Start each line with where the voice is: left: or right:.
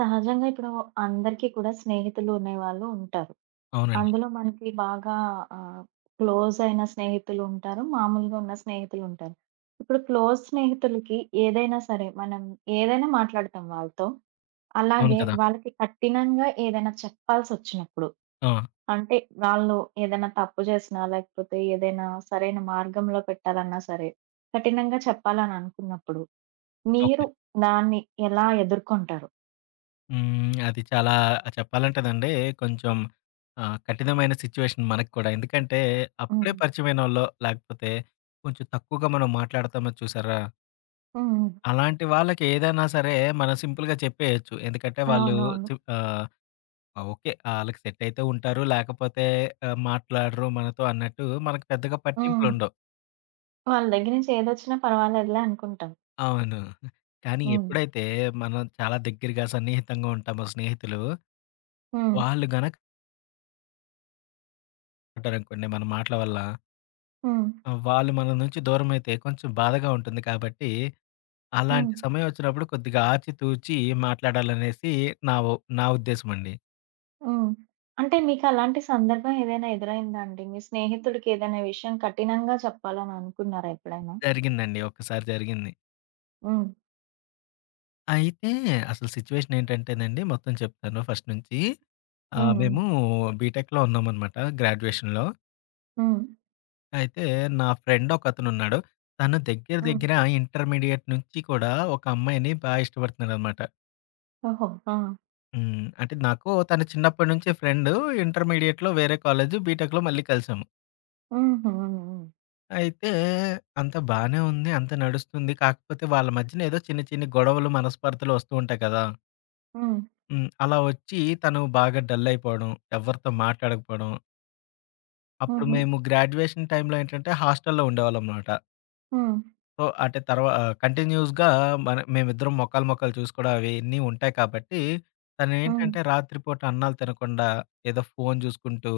right: సహజంగా ఇప్పుడు అందరికీ కూడా స్నేహితులు అనేవాళ్ళు ఉంటారు.
left: అవునండి.
right: అందులో మనకి బాగా ఆహ్, క్లోజ్ అయిన స్నేహితులు ఉంటారు. మామూలుగా ఉన్న స్నేహితులు ఉంటారు. ఇప్పుడు క్లోజ్ స్నేహితులకి ఏదైనా సరే మనం ఏదైనా మాట్లాడతాం వాళ్ళతో.
left: అవును
right: అలాగే
left: కదా!
right: వాళ్ళకి కఠినంగా ఏదైనా చెప్పాల్సొచ్చినప్పుడు,
left: ఆ!
right: అంటే వాళ్ళు ఏదైనా తప్పు చేసినా, లేకపోతే ఏదైనా సరైన మార్గంలో పెట్టాలన్నా సరే, కఠినంగా చెప్పాలని అనుకున్నప్పుడు
left: ఓకే.
right: మీరు దాన్ని ఎలా ఎదుర్కొంటారు?
left: హ్మ్. అది చాలా చెప్పాలంటేనండి కొంచెం కఠినమైన సిట్యుయేషన్ మనకు కూడా. ఎందుకంటే అప్పుడే
right: హ్మ్.
left: పరిచయమైనోళ్ళో, లేకపోతే కొంచెం తక్కువగా మనం మాట్లాడతామో చూసారా?
right: హ్మ్.
left: అలాంటి వాళ్ళకి ఏదైనా సరే మనం సింపుల్‌గా చెప్పేయొచ్చు. ఎందుకంటే వాళ్ళు
right: అవునవును.
left: చి ఆహ్, ఓకే. ఆళ్ళకి సెట్ అయితే ఉంటారు. లేకపోతే మాట్లాడరు మనతో అన్నట్టు మనకు పెద్దగా
right: హ్మ్.
left: పట్టింపులుండవు.
right: వాళ్ళ దగ్గర నుంచి ఏదొచ్చినా పర్వాలేదులే అనుకుంటాం.
left: అవును. కానీ
right: హ్మ్.
left: ఎప్పుడైతే మనం చాలా దగ్గరగా సన్నిహితంగా ఉంటామో స్నేహితులు,
right: హ్మ్.
left: వాళ్ళు గనక ఉంటారనుకోండి మన మాటల వల్ల.
right: హ్మ్.
left: వాళ్ళు మన నుంచి దూరమైతే కొంచెం బాధగా ఉంటుంది కాబట్టి,
right: హ్మ్.
left: అలాంటి సమయం వచ్చినప్పుడు కొద్దిగా ఆచితూచి మాట్లాడాలనేసి నా ఉ నా ఉద్దేశమండి.
right: హ్మ్. అంటే మీకలాంటి సందర్భం ఏదైనా ఎదురైందా అండి? మీ స్నేహితుడికి ఏదైనా విషయం కఠినంగా చెప్పాలని అనుకున్నారా ఎప్పుడైనా?
left: జరిగిందండి. ఒక్కసారి జరిగింది.
right: హ్మ్.
left: అయితే అసలు సిట్యుయేషన్ ఏంటంటేనండి మొత్తం చెప్తాను ఫస్ట్ నుంచి.
right: హ్మ్. హ్మ్.
left: మేము బీటెక్‌లో ఉన్నామనమాట గ్రాడ్యుయేషన్‌లో.
right: హ్మ్.
left: అయితే నా ఫ్రెండ్ ఒకతనున్నాడు. తను దగ్గర
right: హ్మ్.
left: దగ్గర ఇంటర్మీడియేట్ నుంచి కూడా ఒక అమ్మాయిని ఇష్టపడుతున్నాడనమాట.
right: ఓహో! ఆ!
left: హ్మ్. అంటే నాకు తను చిన్నప్పటి నుంచి ఫ్రెండు. ఇంటర్మీడియేట్‌లో వేరే కాలేజు, బీటెక్‌లో మళ్ళీ కలిసాము.
right: హుహు. హ్మ్.
left: అయితే అంతా బానే ఉంది. అంతా నడుస్తుంది. కాకపోతే వాళ్ళ మధ్యన ఏదో చిన్న చిన్ని గొడవలు, మనస్పర్ధలు వస్తూ ఉంటాయి కదా!
right: హ్మ్.
left: హ్మ్. అలా వచ్చి తను బాగా డల్ అయిపోవడం, ఎవరితో మాట్లాడకపోవడం. అప్పుడు
right: హుహు.
left: మేము గ్రాడ్యుయేషన్ టైంలో ఏంటంటే హాస్టల్‌లో ఉండేవాళ్ళం మాట.
right: హ్మ్.
left: సో, అంటే కంటిన్యూస్‌గా మేమిద్దరం మొఖాలు, మొఖాలు చూసుకోవడం అవన్నీ ఉంటాయి కాబట్టి,
right: హ్మ్.
left: తనేంటంటే రాత్రిపూట అన్నాలు తినకుండా ఏదో ఫోను చూసుకుంటూ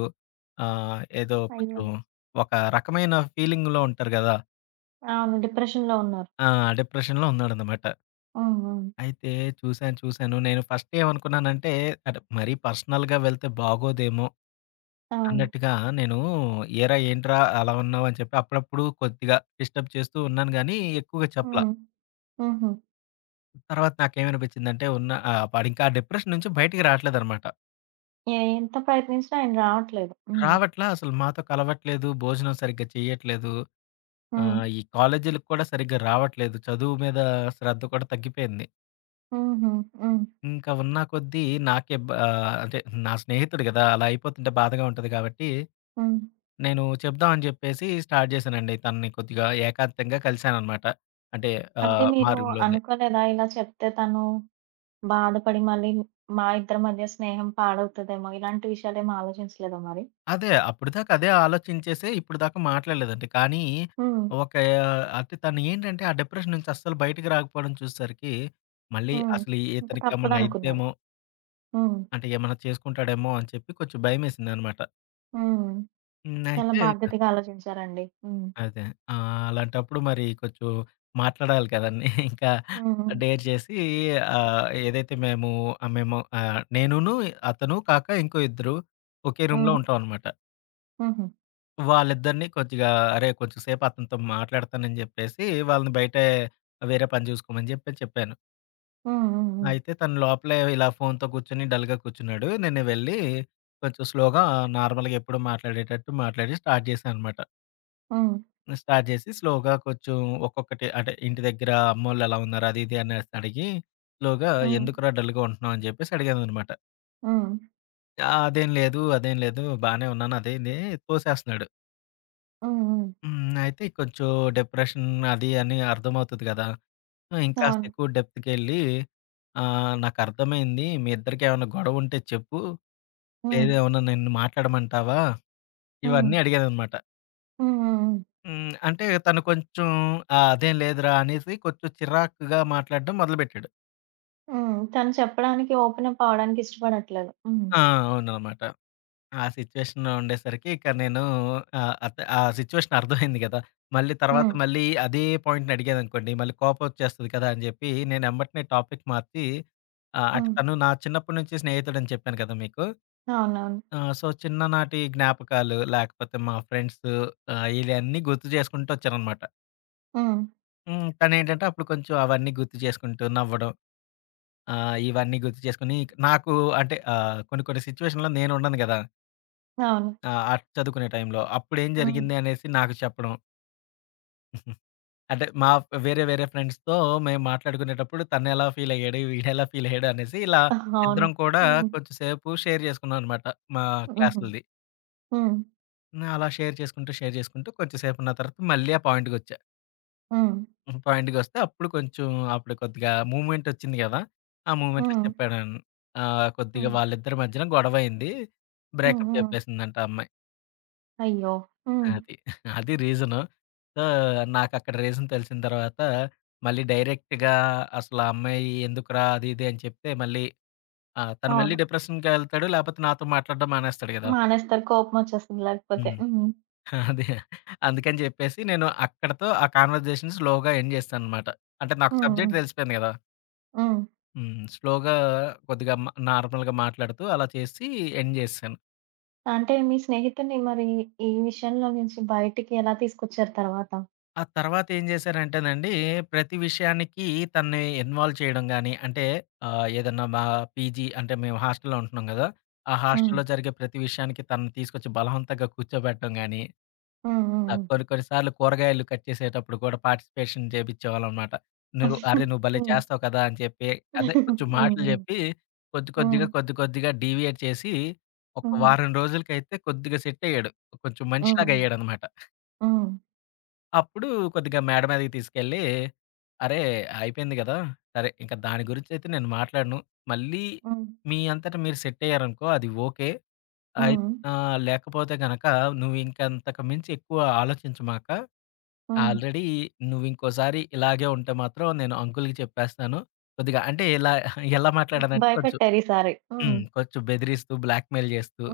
left: ఏదో
right: అయ్యో!
left: కొంచెం ఒక రకమైన ఫీలింగ్‌లో ఉంటారు గదా!
right: అవును. డిప్రెషన్‌లో ఉన్నారు.
left: ఆ! డిప్రెషన్‌లో ఉన్నాడనమాట.
right: హ్మ్. హ్మ్.
left: అయితే చూసాను, చూసాను. నేను ఫస్ట్ ఏమనుకున్నానంటే అంటే మరీ పర్సనల్‌గా వెళ్తే బాగోదేమో
right: అవును.
left: అన్నట్టుగా నేను, "ఏరా ఏంట్రా అలా ఉన్నావు" అని చెప్పి అప్పుడప్పుడు కొద్దిగా డిస్టర్బ్ చేస్తూ ఉన్నాను గానీ ఎక్కువగా చెప్పల.
right: హ్మ్. హుహు.
left: తర్వాత నాకేమనిపించిందంటే వాడింకా ఆ వాడు ఇంకా డిప్రెషన్ నుంచి బయటికి రావట్లేదనమాట.
right: ఎంత ప్రయత్నించినా ఆయన రావట్లేదు. హ్మ్.
left: రావట్లా అసలు మాతో కలవట్లేదు. భోజనం సరిగ్గా చేయట్లేదు.
right: హ్మ్.
left: ఈ కాలేజీలకి కూడా సరిగ్గా రావట్లేదు. చదువు మీద శ్రద్ధ కూడా తగ్గిపోయింది.
right: హుహు. హ్మ్.
left: ఇంకా ఉన్న కొద్దీ అంటే నా స్నేహితుడు గదా! అలా అయిపోతుంటే బాధగా ఉంటది కాబట్టి,
right: హ్మ్.
left: నేను చెప్దాం అని చెప్పేసి స్టార్ట్ చేశానండి. తనని కొద్దిగా ఏకాంతంగా కలిసాననమాట. అంటే
right: అంటే
left: మా
right: మీరు
left: రూమ్‌లోనే.
right: అనుకోలేదా ఇలా చెప్తే తను బాధపడి మళ్ళీ మా ఇద్దరి మధ్య స్నేహం పాడవుతదేమో ఇలాంటి విషయాలేమి ఆలోచించలేదా మరి?
left: అదే. అప్పటిదాకా అదే ఆలోచించేసే ఇప్పటిదాకా మాట్లాడలేదండి. కానీ
right: హ్మ్.
left: ఒక అంటే తను ఏంటంటే ఆ డిప్రెషన్ నుంచి అస్సలు బయటికి రాకపోవడం చూసేసరికి మళ్ళీ
right: హ్మ్.
left: అసలు
right: ఇంక
left: ఇతనికి ఏమన్నా
right: తప్పదనుకున్నారు.
left: అయిద్దేమో,
right: హ్మ్.
left: అంటే ఏమన్నా చేసుకుంటాడేమో అని చెప్పి కొంచెం భయమేసిందనమాట.
right: హ్మ్.
left: హ్మ్.
right: చాలా
left: అయితే ఇక
right: బాధ్యతగా ఆలోచించారండి. హ్మ్.
left: అదే. అలాంటప్పుడు మరి కొంచెం మాట్లాడాలి కదండీ. ఇంకా
right: హ్మ్.
left: డేర్ చేసి ఆహ్, ఏదైతే మేము ఆహ్, మేము ఆహ్, నేనును, అతను కాక ఇంకో ఇద్దరు ఒకే రూమ్‌లో
right: హ్మ్.
left: ఉంటామనమాట.
right: హ్మ్.
left: వాళ్ళిద్దరిని కొద్దిగా, "అరే! కొంచెం సేపు అతనితో మాట్లాడతానని" జెప్పేసి, వాళ్ళని బయటే వేరే పని జూసుకోమని జెప్పి చెప్పాను.
right: హుహు.
left: అయితే తను లోపలే ఇలా ఫోన్‌తో కూర్చొని డల్‌గా కూర్చున్నాడు. నేను వెళ్ళి కొంచెం స్లోగా నార్మల్‌గా ఎప్పుడూ మాట్లాడేటట్టు మాట్లాడి స్టార్ట్ జేశాననమాట.
right: హ్మ్. హ్మ్.
left: స్టార్ట్ జేసి స్లోగా కొంచెం ఒక్కొక్కటి అంటే ఇంటి దగ్గర అమ్మోళ్ళు ఎలా ఉన్నారు? అది ఇది అనేసి అడిగి స్లోగా
right: హ్మ్.
left: ఎందుకురా డల్‌గా ఉంటున్నావు? అని జెప్పేసి అడిగాననమాట.
right: హ్మ్.
left: అదేం లేదు, అదేం లేదు బానే ఉన్నాను అది ఇది తోసేస్తున్నాడు.
right: హ్మ్. హ్మ్. హ్మ్. హ్మ్.
left: హ్మ్. అయితే కొంచెం డిప్రెషన్ అది అని అర్థమవుతది గదా! ఆ! ఇంకాస్త
right: అవును.
left: ఎక్కువ డెప్త్‌కెళ్ళి "నాకర్థమైంది. మీ ఇద్దరికి ఏమన్నా గొడవుంటే చెప్పు.
right: హ్మ్.
left: లేదు ఏమన్నా నిన్ను మాట్లాడమంటావా?"
right: హ్మ్.
left: ఇవన్నీ అడిగాననమాట.
right: హ్మ్. హ్మ్. హ్మ్.
left: హ్మ్. అంటే తను కొంచెం, "ఆ! అదేం లేదురా" అనేసి కొంచెం చిరాకుగా మాట్లాడడం మొదలుపెట్టాడు.
right: హ్మ్. తను చెప్పడానికి ఓపెనప్ అవ్వడానికి ఇష్టపడట్లేదు. హ్మ్.
left: ఆ! అవుననమాట. ఆ సిచ్యువేషన్‌లో ఉండేసరికి ఇక నేను ఆహ్, అత్ ఆ సిచ్యువేషన్ అర్థమైంది గదా!
right: హ్మ్.
left: మళ్ళీ అదే పాయింట్‌ని అడిగాననుకోండి, మళ్ళీ కోపమొచ్చేస్తది కదా! అని జెప్పి నేను ఎంబటనే టాపిక్ మార్చి అంటే
right: హ్మ్.
left: తను నా చిన్నప్పటి నుంచి స్నేహితుడని చెప్పాను కదా! మీకు.
right: అవునవును.
left: సో, చిన్ననాటి జ్ఞాపకాలు లేకపోతే మా ఫ్రెండ్స్ ఇయన్నీ గుర్తు చేసుకుంటూ వచ్చాననమాట.
right: హ్మ్.
left: హ్మ్. తనేంటంటే అప్పుడు కొంచెం అవన్నీ గుర్తు చేసుకుంటూ నవ్వడం, ఇవన్నీ గుర్తు చేసుకొని నాకు అంటే కొన్ని కొన్ని సిచ్యువేషన్‌లో నేనుండను గదా!
right: అవును.
left: ఆ! అటు చదువుకునే టైంలో. అప్పుడేం
right: హ్మ్.
left: జరిగింది అనేసి నాకు చెప్పడం. అంటే మా వేరే వేరే ఫ్రెండ్స్‌తో మేము మాట్లాడుకునేటప్పుడు తనెలా ఫీలయ్యాడు, వీడెలా ఫీలయ్యాడు అనేసి ఇలా
right: అవును.
left: ఇద్దరం కూడా
right: హ్మ్.
left: కొంచెం సేపు షేర్ చేసుకున్నాం అనమాట మా
right: హుహు.
left: క్లాసులది.
right: హ్మ్.
left: హ్మ్. అలా షేర్ చేసుకుంటూ, షేర్ చేసుకుంటూ కొంచెం సేపన్న తర్వాత మళ్ళీ ఆ పాయింట్‌కొచ్చా.
right: హ్మ్.
left: హ్మ్. పాయింట్‌కొస్తే అప్పుడు కొద్దిగా మూవ్‌మెంట్ వచ్చింది కదా! ఆ మూవ్‌మెంట్‌లో
right: హ్మ్.
left: చెప్పాను. కొద్దిగా
right: హ్మ్.
left: వాళ్ళిద్దరి మధ్యన గొడవయింది.
right: హ్మ్.
left: బ్రేకప్
right: హ్మ్.
left: చెప్పేసిందంట ఆ అమ్మాయి.
right: అయ్యో! హ్మ్.
left: అది. అది రీజను. సో, నాకక్కడ రీజన్ తెలిసిన తర్వాత, మళ్ళీ డైరెక్ట్‌గా అసలు ఆ అమ్మాయి ఎందుకురా అది ఇది అని చెప్తే మళ్ళీ ఆ! తను మళ్ళీ
right: అవును.
left: డిప్రెషన్‌కెళ్తాడు. లేపోతే నాతో మాట్లాడడం మానేస్తాడు గదా!
right: మానేస్తారు. కోపమొచ్చేస్తుంది లేకపోతే.
left: హ్మ్.
right: హ్మ్.
left: అదే. అందుకని చెప్పేసి నేను అక్కడితో ఆ కాన్వర్జేషన్ స్లోగా ఎండ్ చేశాననమాట. అంటే నాకు
right: హ్మ్. హ్మ్.
left: సబ్జెక్ట్ తెలిసిపోయింది గదా!
right: హ్మ్.
left: హ్మ్. స్లోగా కొద్దిగా నార్మల్‌గా మాట్లాడుతూ అలా చేసి ఎండ్ చేశాను.
right: అంటే మీ స్నేహితుడిని మరి ఈ విషయంలో నుంచి బయటికి ఎలా తీసుకొచ్చారు తర్వాత?
left: ఆ తర్వాత ఏం చేశారంటేనండి, ప్రతి విషయానికి తనని ఇన్వాల్వ్ చేయడం గాని, అంటే ఏదన్నా మా పీజీ అంటే మేము హాస్టల్‌లో ఉంటున్నాం గదా! ఆ
right: హ్మ్.
left: హాస్టల్‌లో జరిగే ప్రతి విషయానికి తనని తీసుకొచ్చి బలవంతంగా కూర్చోబెట్టడం గాని,
right: హ్మ్. హ్మ్.
left: కొన్ని కొన్ని సార్లు కూరగాయలు కట్ చేసేటప్పుడు కూడా పార్టిసిపేషన్ చేపిచ్చేవాళ్ళనమాట. నువ్వు, "అరే! నువ్వు భలే
right: హ్మ్.
left: చేస్తావు కదా!" అని చెప్పి అదే కొంచెం మాటలు
right: హ్మ్.
left: చెప్పి, కొద్ది కొద్దిగా,
right: హ్మ్.
left: కొద్ది కొద్దిగా డీవియేట్ చేసి, ఒక
right: హ్మ్.
left: వారం రోజులకైతే కొద్దిగా సెట్ అయ్యాడు. కొంచెం
right: హ్మ్. హ్మ్.
left: మనిషిలాగా అయ్యాడనమాట.
right: హ్మ్. హ్మ్.
left: అప్పుడు కొద్దిగా మేడ మీదకి తీసుకెళ్ళి, "అరే! అయిపోయింది గదా! సరే ఇంక దాని గురించయితే నేను మాట్లాడను. మళ్ళీ
right: హ్మ్.
left: మీ అంతట మీరు సెట్ అయ్యారనుకో అది ఓకే. అయి
right: హ్మ్.
left: లేకపోతే గనక నువ్వు ఇంకంతకు మించి ఎక్కువ ఆలోచించమాక.
right: హ్మ్.
left: ఆల్రెడీ నువ్వింకోసారి ఇలాగే ఉంటే మాత్రం నేను అంకుల్‌కి చెప్పేస్తాను." కొద్దిగా అంటే ఇలా ఎలా మాట్లాడానంటే కొంచెం
right: భయపెట్టారు ఈసారి. హ్మ్.
left: హ్మ్, కొంచెం బెదిరిస్తూ, బ్లాక్‌మెయిల్ చేస్తూ,
right: ఆ!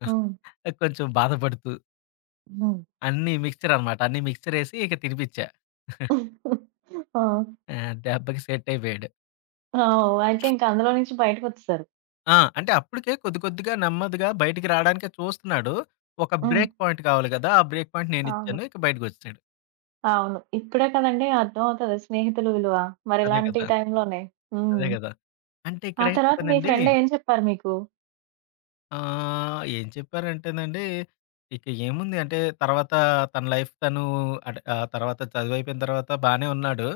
right: హ్మ్.
left: కొంచెం బాధపడుతూ
right: హ్మ్.
left: అన్నీ మిక్స్చర్ అనమాట. అన్నీ మిక్స్చర్ ఏసి ఇక తినిపిచ్చా.
right: ఆ!
left: ఆ! దెబ్బకి సెట్టయిపోయాడు.
right: ఓహ్! అయితే ఇంక అందులో నుంచి బయటకొచ్చేసారు.
left: ఆ! అంటే అప్పటికే కొద్ది కొద్దిగా నెమ్మదిగా బయటికి రాడానికే చూస్తున్నాడు. ఒక
right: హ్మ్.
left: బ్రేక్ పాయింట్ కావాలి గదా! ఆ బ్రేక్ పాయింట్ నేనిచ్చాను.
right: అవును.
left: ఇక బయటకొచ్చేసాడు.
right: అవును. ఇప్పుడే కదండీ అర్థమవుతది స్నేహితుల విలువ.
left: అదే
right: మరిలాంటి
left: కదా!
right: టైంలోనే. హ్మ్.
left: అదే గదా! అంటే
right: ఆ తర్వాత మీ
left: ఇక్కడేంటంటేనండి
right: ఫ్రెండ్ ఏం చెప్పారు మీకు?
left: ఏం చెప్పారంటేనండి, ఇక ఏముంది అంటే తర్వాత తన లైఫ్ తను అంటే తర్వాత చదువయిపోయిన తర్వాత బానే ఉన్నాడు.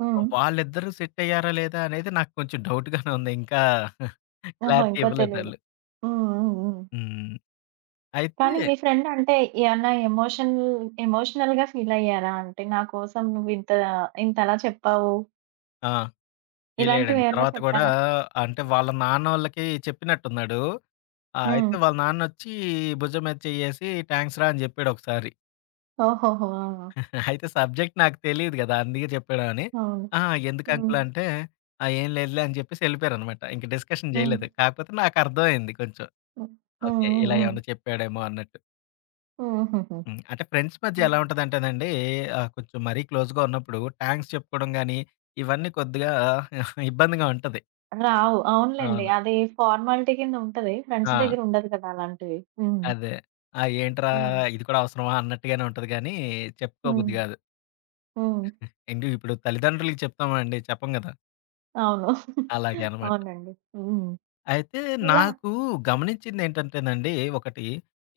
right: హ్మ్.
left: వాళ్ళిద్దరూ సెట్టయ్యారా లేదా అనేది నాకు కొంచెం డౌట్‌గానే ఉంది. ఇంకా
right: ఓహో!
left: క్లారిటీ
right: ఇంకా తెలీదు.
left: ఇవ్వలేదాళ్ళు.
right: హ్మ్. హ్మ్. హ్మ్.
left: హ్మ్. అయితే
right: కానీ మీ ఫ్రెండ్ అంటే ఏమన్నా ఎమోషనల్‌గా ఫీల్ అయ్యారా? అంటే నా కోసం నువ్వు ఇంతలా చెప్పావు.
left: ఆ! ఫీలయ్యాడండి.
right: ఇలాంటివేమన్నా
left: తర్వాత గూడా
right: చెప్పారా?
left: అంటే వాళ్ళ నాన్నోళ్ళకి చెప్పినట్టున్నాడు.
right: హ్మ్.
left: అయితే వాళ్ళ నాన్నొచ్చి భుజం మీద చెయ్యేసి థాంక్స్ రా అని జెప్పాడు ఒకసారి.
right: ఓహోహో! ఆ!
left: అయితే సబ్జెక్ట్ నాకు తెలీదు గదా! అందుకే చెప్పాడా అని.
right: అవును.
left: అహా! ఎందుకు
right: హ్మ్.
left: అంకుల్ అంటే, ఆ! ఏం లేదులే అని జెప్పేసి ఎళ్ళిపోయారనమాట. ఇంక డిస్కషన్
right: హ్మ్.
left: జేయలేదు. కాకపోతే నాకర్థమైంది కొంచెం.
right: హ్మ్. హ్మ్.
left: ఓకే.
right: హ్మ్.
left: ఇలా
right: హ్మ్.
left: ఏమన్నా చెప్పాడేమో అన్నట్టు.
right: హూహూహు.
left: హ్మ్. అంటే ఫ్రెండ్స్ మధ్య
right: హ్మ్.
left: ఎలా ఉంటదంటేనండి కొంచెం మరీ క్లోజ్‌గా ఉన్నప్పుడు థాంక్స్ చెప్పుకోవడం గానీ, ఇవన్నీ కొద్దిగా ఇబ్బందిగా ఉంటది.
right: రావు. అవునులెండి.
left: అవును.
right: అది ఫార్మాలిటీ కింద ఉంటది. ఫ్రెండ్స్
left: ఆ!
right: దగ్గర ఉండదు కదా! అలాంటివి. హ్మ్.
left: అదే. ఆ! ఏంట్రా
right: హ్మ్.
left: ఇది కూడా అవసరమా అన్నట్టుగానే ఉంటది గానీ,
right: హ్మ్.
left: చెప్పుకోబుద్ధి గాదు.
right: హ్మ్.
left: ఏండి ఇప్పుడు తల్లిదండ్రులకి చెప్తామా అండి? చెప్పం గదా!
right: అవును.
left: అలాగే అనమాట.
right: అవునండి. హ్మ్.
left: అయితే
right: ఇలా
left: నాకు గమనించిందేంటంటేనండి ఒకటి,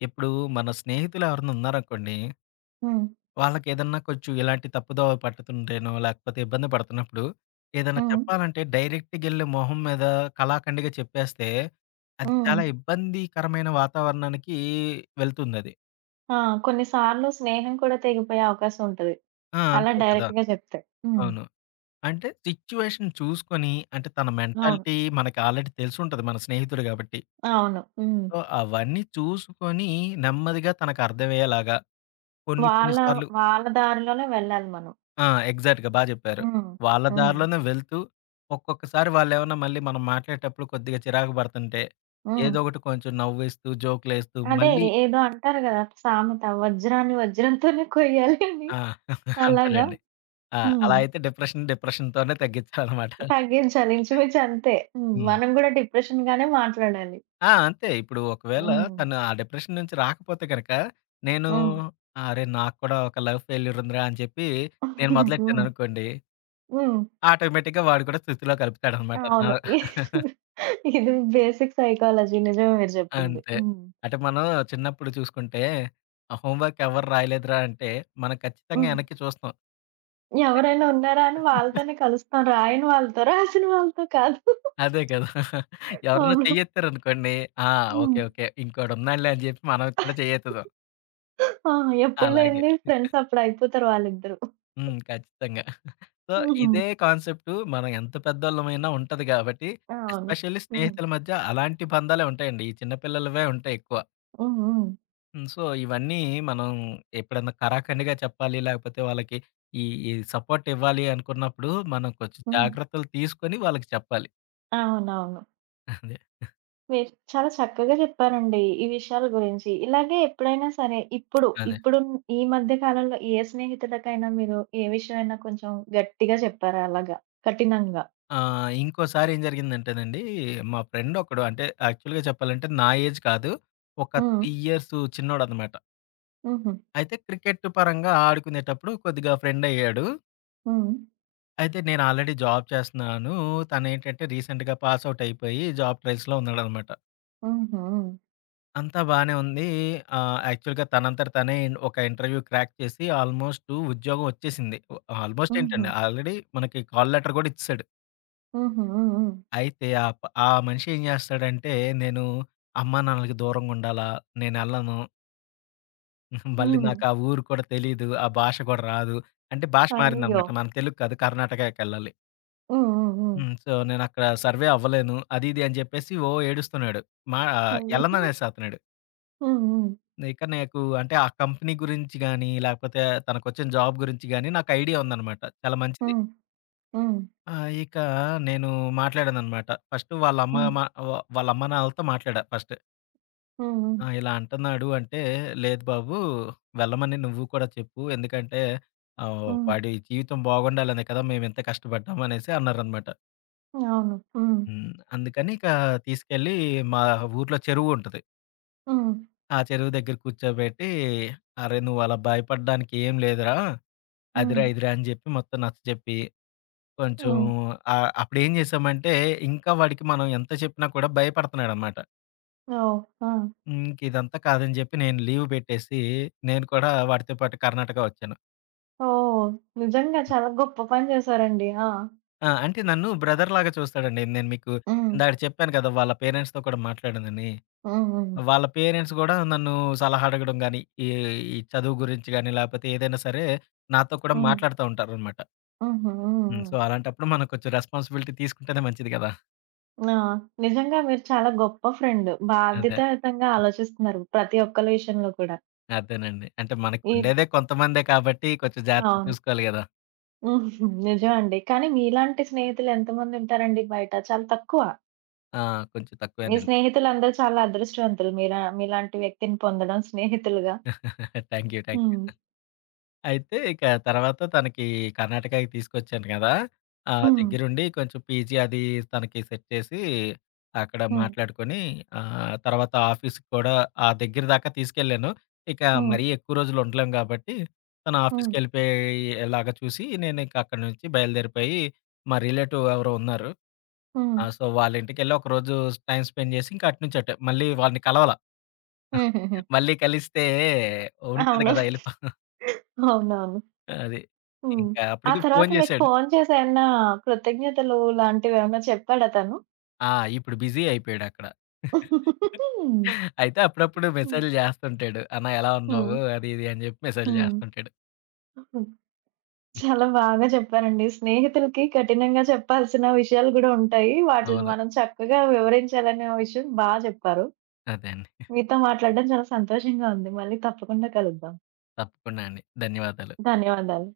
left: ఇప్పుడు మన స్నేహితులు ఎవరన్నా ఉన్నారనుకోండి,
right: హ్మ్.
left: వాళ్ళకేదన్నా కొంచెం ఇలాంటి తప్పుదోవ పట్టుతుంటేనో, లేకపోతే ఇబ్బంది పడుతున్నప్పుడు, ఏదన్నా
right: హ్మ్.
left: చెప్పాలంటే డైరెక్ట్‌గెళ్ళి మొహం మీద కళాఖండిగా చెప్పేస్తే, అది
right: హ్మ్.
left: చాలా ఇబ్బందికరమైన వాతావరణానికి వెళ్తుందది.
right: ఆ! కొన్ని సార్లు స్నేహం కూడా తెగిపోయే అవకాశం ఉంటది.
left: ఆ!
right: అలా
left: అంతే కదా!
right: డైరెక్ట్‌గా చెప్తే. హ్మ్.
left: అవును. అంటే సిట్యుయేషన్ చూసుకొని, అంటే తన
right: అవును.
left: మెంటాలిటీ మనకి ఆల్రెడీ తెలిసుంటది మన స్నేహితుడు గాబట్టి.
right: అవును. హ్మ్.
left: సో, అవన్నీ చూసుకొని నెమ్మదిగా తనకర్థమయ్యేలాగా కొన్ని కొన్ని
right: వాళ్ళ
left: సార్లు
right: వాళ్ళ దారిలోనే వెళ్ళాలి మనం.
left: ఆ! ఎగ్జాక్ట్‌గా బా జెప్పారు.
right: హ్మ్.
left: వాళ్ళ
right: హ్మ్.
left: దారిలోనే వెళ్తూ ఒక్కొక్కసారి వాళ్ళేమన్నా మళ్ళీ మనం మాట్లాడేటప్పుడు కొద్దిగా చిరాకు పడుతుంటే,
right: హ్మ్.
left: ఏదో ఒకటి కొంచెం నవ్విస్తూ, జోకులేస్తూ
right: అదే
left: మళ్ళీ
right: ఏదో అంటారు గదా! సామెత వజ్రాన్ని వజ్రంతోనే కొయ్యాలి అని.
left: ఆ!
right: అలాగా?
left: అంతేలెండి. ఆ!
right: హ్మ్.
left: అలా అయితే డిప్రెషన్ డిప్రెషన్‌తోనే తగ్గించాలనమాట.
right: తగ్గించాలి ఇంచుమించు అంతే. హ్మ్.
left: హ్మ్.
right: మనం గూడా డిప్రెషన్‌గానే మాట్లాడాలి.
left: ఆ! అంతే. ఇప్పుడు ఒకవేళ
right: హ్మ్.
left: తను ఆ డిప్రెషన్ నుంచి రాకపోతే గనక, నేను
right: హ్మ్.
left: అరే! నాకు కూడా ఒక లవ్ ఫెయిల్యూర్ ఉందిరా అని చెప్పి నేను
right: హ్మ్.
left: మొదలెట్టాననుకోండి,
right: హ్మ్.
left: ఆటోమేటిక్‌గా వాడు కూడా స్థుతిలో కలుపుతాడనమాట. నా
right: అవును. ఇది బేసిక్ సైకాలజీ. నిజమే మీరు జెప్పింది.
left: అంతే.
right: హ్మ్.
left: అంటే మనం చిన్నప్పుడు చూసుకుంటే, ఆ హోంవర్క్ ఎవరు రాయలేదురా అంటే, మనం ఖచ్చితంగా
right: హ్మ్.
left: వెనక్కి చూస్తాం. అదే.
right: ఎవరైనా ఉన్నారా అని వాళ్ళతోనే కలుస్తాం. రాయని వాళ్ళతో, రాసిన వాళ్ళతో కాదు.
left: అదే కదా! ఎవరన్నా
right: అవును.
left: చెయ్యెత్తారనుకోండి, ఆ! ఓకే.
right: హ్మ్.
left: ఓకే. ఇంకోడున్నాడులే అని చెప్పి మనం కూడా చెయ్యెత్తుతాం.
right: ఆ! ఎప్పుడు
left: అలాగే.
right: లేనిది ఫ్రెండ్స్ అప్పుడు అయిపోతారు వాళ్ళిద్దరూ.
left: హ్మ్. ఖచ్చితంగా. సో,
right: హుహు.
left: ఇదే కాన్సెప్టు మనం ఎంత పెద్దోళ్ళమైనా ఉంటది గాబట్టి,
right: అవును.
left: ఎస్పెషల్లీ
right: హ్మ్.
left: స్నేహితుల మధ్య అలాంటి బంధాలే ఉంటాయండి. ఈ చిన్న పిల్లలవే ఉంటాయి ఎక్కువ.
right: హ్మ్. హ్మ్.
left: హ్మ్. సో, ఇవన్నీ మనం ఎప్పుడన్నా కరాఖండిగా చెప్పాలి, లేకపోతే వాళ్ళకి ఈ ఈ సపోర్ట్ ఇవ్వాలి అనుకున్నప్పుడు, మనం కొంచెం
right: హ్మ్.
left: జాగ్రత్తలు తీసుకొని వాళ్ళకి చెప్పాలి.
right: అవునవును.
left: అదే.
right: మీరు చాలా చక్కగా చెప్పారండి ఈ విషయాల గురించి. ఇలాగే ఎప్పుడైనా సరే
left: అదే.
right: ఇప్పుడు ఈ మధ్య కాలంలో ఏ స్నేహితులకైనా మీరు ఏ విషయమైనా కొంచెం గట్టిగా చెప్పారా అలాగా? కఠినంగా?
left: ఇంకోసారి ఏం జరిగిందంటేనండి, మా ఫ్రెండ్ ఒకడు అంటే యాక్చువల్‌గా చెప్పాలంటే నా ఏజ్ కాదు. ఒక
right: హ్మ్.
left: 3 ఇయర్స్ చిన్నోడన్నమాట.
right: హుహు.
left: అయితే క్రికెట్ పరంగా ఆడుకునేటప్పుడు కొద్దిగా ఫ్రెండ్ అయ్యాడు.
right: హ్మ్.
left: అయితే నేను ఆల్రెడీ జాబ్ చేస్తున్నాను. తనేంటంటే రీసెంట్‌గా పాస్ ఔట్ అయిపోయి జాబ్ ట్రైల్స్‌లో ఉన్నాడనమాట.
right: హుహు.
left: అంతా బానే ఉంది. యాక్చువల్‌గా తనంతట తనే ఒక ఇంటర్వ్యూ క్రాక్ చేసి ఆల్మోస్ట్ ఉద్యోగం వచ్చేసింది. ఆల్మోస్ట్
right: హుహు.
left: ఏంటండి ఆల్రెడీ మనకి కాల్ లెటర్ కూడా ఇచ్చేసాడు.
right: హుహు. హ్మ్.
left: అయితే ఆ మనిషి ఏం చేస్తాడంటే నేను అమ్మానాన్నలకి దూరంగా ఉండాలా? నేనెళ్ళను. మళ్ళీ
right: హ్మ్. హ్మ్.
left: నాకు ఆ ఊరు కూడా తెలీదు. ఆ భాష కూడా రాదు. అంటే భాష
right: అయ్యయ్యో!
left: మారిందనమాట. మన తెలుగు కాదు కర్ణాటకకెళ్ళాలి.
right: హ్మ్. హ్మ్. హ్మ్.
left: హ్మ్. సో, నేనక్కడ సర్వే అవ్వలేను. అది ఇది అని చెప్పేసి ఓ ఏడుస్తున్నాడు.
right: అయ్యయ్యో!
left: ఎళ్ళననేసతన్నాడు.
right: హ్మ్. హ్మ్.
left: ఇక నాకు అంటే ఆ కంపెనీ గురించి గాని, లేకపోతే తనకొచ్చిన జాబ్ గురించి గాని నాకు ఐడియా ఉందనమాట. చాలా మంచిది.
right: హ్మ్. హ్మ్.
left: ఆ! ఇక నేను మాట్లాడాననమాట. ఫస్ట్ వాళ్ళమ్మ
right: హ్మ్.
left: మ వ వాళ్ళమ్మ, నాన్నలతో మాట్లాడా ఫస్ట్.
right: హ్మ్. హ్మ్.
left: ఆ! ఇలా అంటన్నాడు అంటే, "లేదు బాబు వెళ్ళమని నువ్వు కూడా చెప్పు. ఎందుకంటే
right: హ్మ్.
left: వాడి జీవితం బాగుండాలనే కదా మేమింత కష్టపడ్డాం" అనేసి అన్నారనమాట.
right: అవును. హ్మ్.
left: హ్మ్. అందుకని ఇక తీసుకెళ్ళి మా ఊర్లో చెరువు ఉంటది.
right: హ్మ్.
left: ఆ చెరువు దగ్గర కూర్చోబెట్టి, "అరే! నువ్వు అలా భయపడడానికి ఏం లేదురా.
right: హ్మ్.
left: అదిరా, ఇదిరా" అని చెప్పి మొత్తం నచ్చచెప్పి, కొంచెం
right: హ్మ్.
left: అప్పుడేం చేశామంటే, ఇంకా వాడికి మనం ఎంత చెప్పినా కూడా భయపడుతున్నాడనమాట.
right: ఓహ్! ఆ!
left: ఇంక ఇదంతా కాదని చెప్పి నేను లీవ్ పెట్టేసి, నేను కూడా వాడితో పాటు కర్ణాటక వచ్చాను.
right: ఓహ్! నిజంగా చాలా గొప్ప పని చేశారండి. ఆ!
left: ఆ! అంటే నన్ను బ్రదర్‌లాగా చూస్తాడండి. నేను మీకు
right: హ్మ్.
left: ఇందాక చెప్పాను కదా! వాళ్ళ పేరెంట్స్‌తో కూడా మాట్లాడానని.
right: హ్మ్. హ్మ్.
left: వాళ్ళ పేరెంట్స్ గూడా నన్ను సలహా అడగడం గాని, ఈ ఈ చదువు గురించి గాని, లేపోతే ఏదైనా సరే నాతో కూడా
right: హ్మ్.
left: మాట్లాడుతా ఉంటారనమాట.
right: హుహు. హ్మ్.
left: హ్మ్.
right: హ్మ్.
left: సో, అలాంటప్పుడు మనం కొంచెం రెస్పాన్సిబిలిటీ తీసుకుంటేనే మంచిది గదా!
right: ఆ! నిజంగా మీరు చాలా గొప్ప ఫ్రెండ్.
left: అదే.
right: బాధ్యతాయుతంగా ఆలోచిస్తున్నారు ప్రతి ఒక్కళ్ళ విషయంలో కూడా.
left: అదేనండి. అంటే
right: ఈ
left: మనకుండేదే కొంతమందే కాబట్టి కొంచెం జాగ్రత్తగా
right: అవును.
left: చూసుకోవాలి గదా!
right: హుహు. నిజమండి. కానీ మీలాంటి స్నేహితులు ఎంతమంది ఉంటారండి బయట? చాలా తక్కువ.
left: ఆ! కొంచెం
right: మీ
left: తక్కువేనండి.
right: స్నేహితులందరూ చాలా అదృష్టవంతులు. మీలాంటి వ్యక్తిని పొందడం స్నేహితులుగా.
left: Thank you. Thank you.
right: హ్మ్.
left: అయితే ఇక తర్వాత తనకి కర్ణాటకకి తీసుకొచ్చాను గదా!
right: హ్మ్.
left: దగ్గరుండి కొంచెం పీజీ అది తనకి సెట్ చేసి, అక్కడ
right: హ్మ్.
left: మాట్లాడుకొని తర్వాత ఆఫీస్‌కి కూడా ఆ దగ్గర దాకా తీసుకెళ్ళాను. ఇక
right: హ్మ్.
left: మరీ ఎక్కువ రోజులు ఉండలేం గాబట్టి, తను
right: హ్మ్.
left: ఆఫీస్‌కెళ్ళిపోయేలాగా చూసి, నేనింక అక్కడి నుంచి బయలుదేరిపోయి, మా రిలేటివ్ ఎవరో ఉన్నారు.
right: హ్మ్.
left: ఆ! సో, వాళ్ళ ఇంటికెళ్ళి ఒకరోజు టైమ్ స్పెండ్ జేసి, ఇంక అటు నుంచి అటే. మళ్ళీ వాళ్ళని కలవల.
right: హుహుహు.
left: మళ్ళీ కలిస్తే ఉంటది
right: అవును.
left: గదా! ఎళిపో
right: అవునవును.
left: అది.
right: హ్మ్.
left: ఇంకా
right: ఆ
left: అప్పటికి ఫోను
right: తర్వాత మీకు
left: జేశాడు.
right: ఫోను చేసి ఏమన్నా కృతజ్ఞతలు లాంటివేమన్నా చెప్పాడా తను?
left: ఆ! ఇప్పుడు బిజీ అయిపోయాడక్కడ. అయితే అప్పుడప్పుడు
right: హ్మ్.
left: మెసేజ్‌లు జేస్తుంటాడు. అన్న ఎలా
right: హ్మ్.
left: ఉన్నావు? అది ఇది అని జెప్పి మెసేజ్‌లు
right: హ్మ్.
left: జేస్తుంటాడు.
right: హ్మ్. చాలా బాగా చెప్పారండి. స్నేహితులకి కఠినంగా చెప్పాల్సిన విషయాలు గూడా ఉంటాయి. వాటిలిని
left: అవును.
right: మనం చక్కగా వివరించాలనే విషయం బా చెప్పారు.
left: అదే అండి.
right: మీతో మాట్లాడడం చాలా సంతోషంగా ఉంది. మళ్ళీ తప్పకుండా కలుద్దాం.
left: తప్పకుండా అండి. ధన్యవాదాలు.
right: ధన్యవాదాలు.